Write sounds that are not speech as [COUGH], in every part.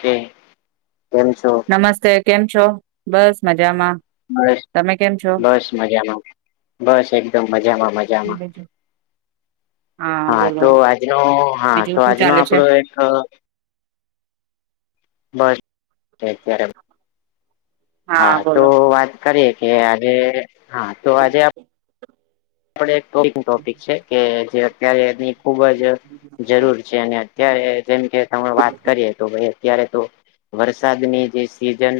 કે કેમ છો નમસ્તે કેમ છો બસ મજામાં [INAUDIBLE] તમે કેમ છો બસ મજામાં બસ એકદમ મજામાં મજામાં બીજું હા તો આજનો હા બીજું તો શું આજનો ચાલે છે આપડો એક બસ એ હા તો વાત કરીએ કે આજે હા તો આજે આપડે એક ટપ ન ટોપિક છે કે જે અત્યારે એની ખુબ જ જરૂર છે અને અત્યારે જેમ કેમે વાત કરીએ તો ભાઈ અત્યારે તો વરસાદની જે સિઝન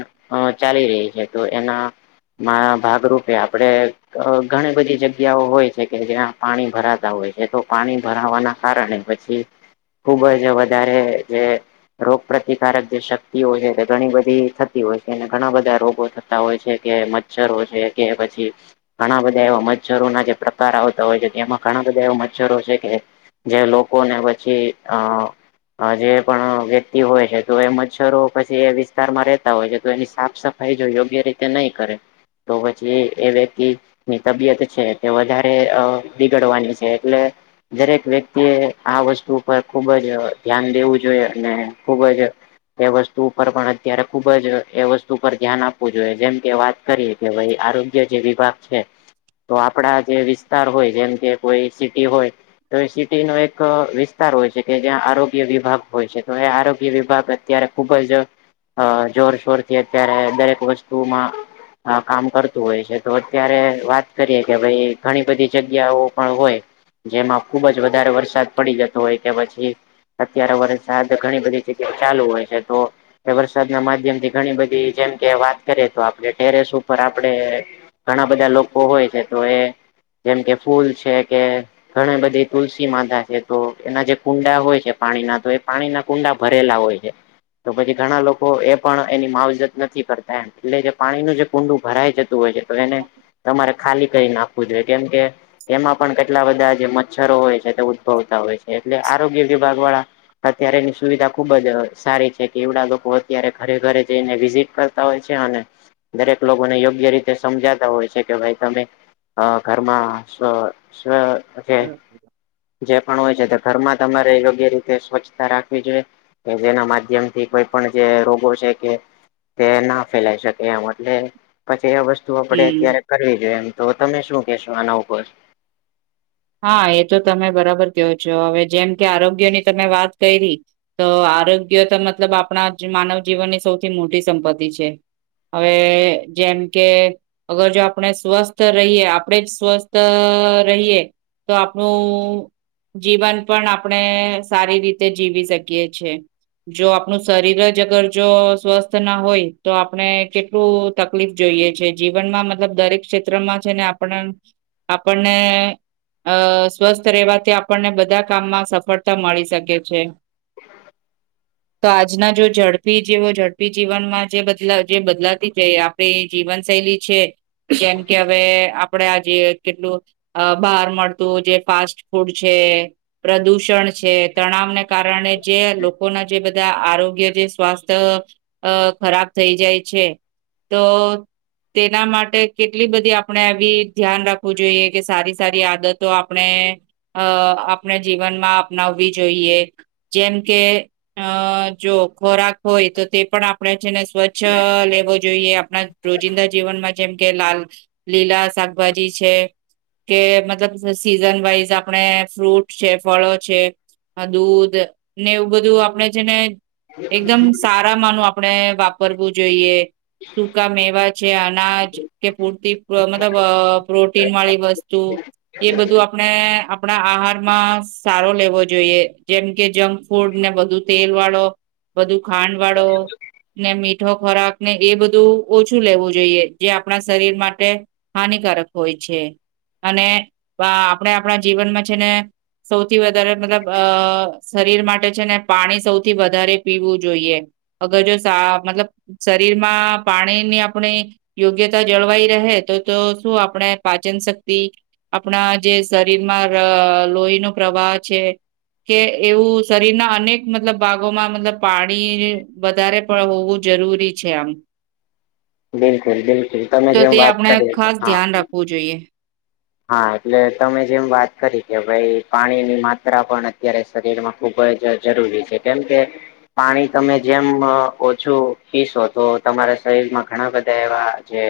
ચાલી રહી છે તો એના ભાગરૂપે આપડે ઘણી બધી જગ્યા જગ્યાઓ હોય છે કે જ્યાં પાણી ભરાતા હોય છે તો પાણી ભરાવાના કારણે પછી ખુબ જ વધારે જે રોગ પ્રતિકારક જે શક્તિઓ છે તે ઘણી બધી થતી હોય છે અને ઘણા બધા રોગો થતા હોય છે કે અક્ષરો છે કે પછી ઘણા બધા એવા મજ મચ્છરોના જે પ્રકાર આવતા હોય છે તે એમાં ઘણા બધા એવા મચ્છરો છે કે જે લોકો ને પછી અ જે પણ વ્યક્તિ હોય છે તો એ મચ્છરો પછી એ વિસ્તારમાં રહેતા હોય છે તો એની સાફ સફ થ જો યોગ્ય રીતે નહી કરે તો પછી એ વ્યક્તિ ની તબિયત છે તે વધારે બીગડવાની છે એટલે દરેક વ્યક્તિએ આ વસ્તુ પર ખુબ જ ધ્યાન દેવું જોઈએ અને ખુબ જ એ વસ્તુ ઉપર પણ અત્યારે ખુબ જ એ વસ્તુ પર ધ્યાન આપવું જોઈએ જેમ કે વાત કરીએ કે ભાઈ આરોગ્ય જે વિભાગ છે તો આપડા જે વિસ્તાર હોય જેમ કે કોઈ સિટી હોય તો એ સિટી નો એક વિસ્તાર હોય છે કે જ્યાં આરોગ્ય વિભાગ હોય છે તો એ આરોગ્ય વિભાગ અત્યારે ખુબ જ અ જોરશોરથી અત્યારે દરેક વસ્તુમાં કામ કરતું હોય છે તો અત્યારે વાત કરીએ કે ભાઈ ઘણી બધી જગ્યાઓ પણ હોય જેમાં ખુબ જ વધારે વરસાદ પડી જતો હોય કે પછી અત્યારે વરસાદ ઘણી બધી જગ્યા ચાલુ હોય છે તો વરસાદના માધ્યમ થી ઘણી બધી જેમ કે વાત કરીએ તો આપણે ટેરેસ ઉપર આપડે ઘણા બધા લોકો હોય છે તો એ જેમ કે ફૂલ છે કે ઘણા બધી તુલસી માધા છે તો એના જે કુંડા હોય છે પાણીના તો એ પાણીના કુંડા ભરેલા હોય છે તો પછી ઘણા લોકો એ પણ એની માવજત નથી કરતા એમ એટલે જે પાણીનું જે કુંડું ભરાય જ હોય છે તો એને તમારે ખાલી કરી નાખવું જોઈએ કેમ કે એમાં પણ કેટલા બધા જે મચ્છરો હોય છે તે ઉદ્ભવતા હોય છે એટલે આરોગ્ય વિભાગ વાળા અત્યારે એની સુવિધા ખુબ જ સારી છે કે એવડા લોકો અત્યારે ઘરે ઘરે જઈને વિઝિટ કર હોય છે અને દરેક લોકોને યોગ્ય રીતે સમજાતા હોય છે કે ભાઈ તમે ઘરમાં જે હોય છે ઘરમાં તમારે યોગ્ય રીતે સ્વચ્છતા રાખવી જોઈએ કે જેના માધ્યમથી કોઈ પણ જે રોગો છે કે તે ના ફેલાય શકે એમ એટલે પછી એ વસ્ુ આપે હમ અત્યારે કરવી જોઈએ એમ તો તમે શું કેશો આના ઉપ હા એ તો તમે બરાબર કવો છો હવે જેમ કે આરોગ્ય ની તમે વાત કરી તો આરોગ્ય તો મતલબ આપણા માનવ જીવનની સૌથી મોટી સંપત્તિ છે હવે જેમ કે અગર જો આપણે સ્વસ્થ રહીયએ આપણેે જ સ્વસ્થ રહીએ તો આપણું જીવન પણ આપણે સારી રીતે જીવી શકીએી જો આપણું શરીર જ અગર જો સ્વસ્થ ના હોય તો આપણે કે ું તકલીફ જોઈએ છે જીવનમાં મતલબ દરેક ક્ષેત્રમાં છે ને આપણ આપણને અ સ્વસ્થ રહેવાથી આપણને બધા કામમાં સફળતા મળી શકે છે [UNINTELLIGIBLE] તો આજના જો ઝડપી જેવો ઝડપી જીવનમાં જે બદલા જે બદલાતી જઈ જીવનશૈલી છે કેમ કે હવે આપડ આજ કેટલું બાર મળતું જે ફાસ્ટ ફૂડ છે પ્રદુષણ છે તણાવને કારણે જે લોકોના જે બધા આરોગ્ય જે સ્વાસ્થ્ય અ ખરાબ થઈ જાય છે તો તેના માટે કેટલી બધી આપણે આવી ધ્યાન રાખવું જોઈએ કે સારી સારી મદતો આપણે અ આપણે જીવનમાં અપનાવવી જોઈએ જેમ કે અ જો ખોરાક હોય તો તે પણ આપણે છેને સ્વચ્છ છ લેવો જોઈએ આપણા રોજિંદા જીવનમાં જેમ કે લાલ લીલા શાકભાજી છે કે મતલબ સીઝન વાઈઝ આપણે ફ્રૂટ છે ફળો છે હ દૂધ ને એવું બધું આપડે છે ને એકદમ સારા માનું આપણે વાપરવું જોઈએ સૂકા મેવા છે અનાજ કે પૂરતી મતલબ પ્રોટીન વાળી વસ્તુ એ બધું આપણે આપણા આહારમાં સારો લેવો જોઈએ જેમ કે જંક ફૂડ ને બધું તેલ વાળો બધું ખાંડ વાળો ને મીઠો ખોરાક ને એ બધું ઓછું લેવું જોઈએ જે આપણા શરીર માટે હાનિકારક હોય છે અને આપણે આપણા જીવનમાં છે ને સૌથી વધારે મતલબ અ શરીર માટે છે ને પાણી સૌથી વધારે પીવું જોઈએ અગર જો સા મતલબ શરીરમાં પાણી ની આપણે યોગ્યતા જળવાઈ રહે તો તો શું આપણે પાચન શક્તિ આપણા જે શરીરમાં લોહી નો પ્રવાહ છે કે એવું શરીરના અનેક મતલબ ભાગોમાં મતલબ પાણી વધારે પણ હોવું જરૂરી છે આમ બિલકુલ બિલકુલ તમે તો જેમ તે વાત આપણે કરી ખાસ હા ધ્યાન રાખવું જોઈએ હા એટલે તમે જેમ વાત કરી કે ભાઈ પાણીની માત્રા પણ અત્યારે શરીરમાં ખૂબ જ જરૂરી છે કેમ કે પાણી તમે જેમ ઓછું પીશો તો તમારા શરીર માં ઘણા બધા એવા જે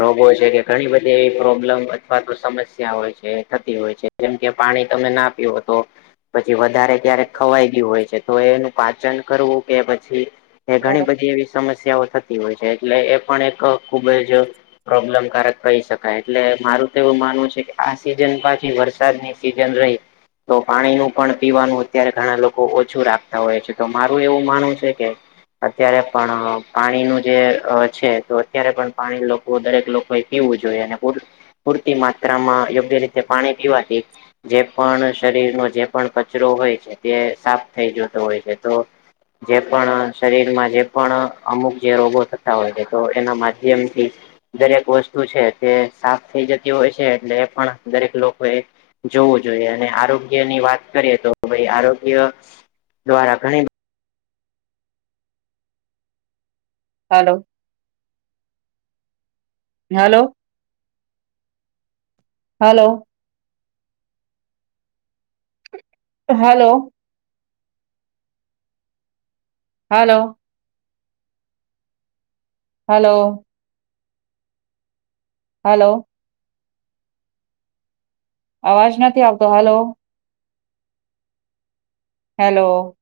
રોગો છે કે ઘણી બધી એ પ્રોબ્લેમ કાંતો સમસ્યા હોય છે થતી હોય છે જેમ કે પાણી તમે ના પીવો તો પછી વધારે ક્યારેક ખવાઈ ગયું હોય છે તો એનું પાચન કરવું કે પછી એ ઘણી બધી એવી સમસ્યાઓ થતી હોય છે એટલે એ પણ એક ખુબ જ પ્રોબ્લેમકારક કહી શકાય એટલે મારું વું માનવું છે કે આ સિઝન પાછી વરસાદની સીઝન રહી તો પાણી નું પણ પીવાનું અત્યારે ઘણા લોકો ઓછું રાખતા હોય છે તો મારું એવું માનવું છે કે અત્યારે પણ પાણી નું જે છે તો અત્યારે પણ પાણી દરેક લોકો પીવું જોઈએ અને પોડ પૂરતી માત્રામાં યોગ્ય રીતે પાણી પીવાથી જે પણ શરીરનો જે પણ કચરો હોય છે તે સાફ થઈ જતો હોય છે તો જે પણ શરીરમાં જે પણ અમુક જે રોગો થતા હોય છે તો એના માધ્યમથી દરેક વસ્તુ છે તે સાફ થઈ જતી હોય છે એટલે એ પણ દરેક લોકો એ જોવું જોઈએ અને આરોગ્ય ની વાત કરીએ તો ભાઈ આરોગ્ય દ્વારા ઘણી hello. Hello. Hello. Hello. Hello. Hello. Hello. અવાજ નથી આવતો હલો. હલો.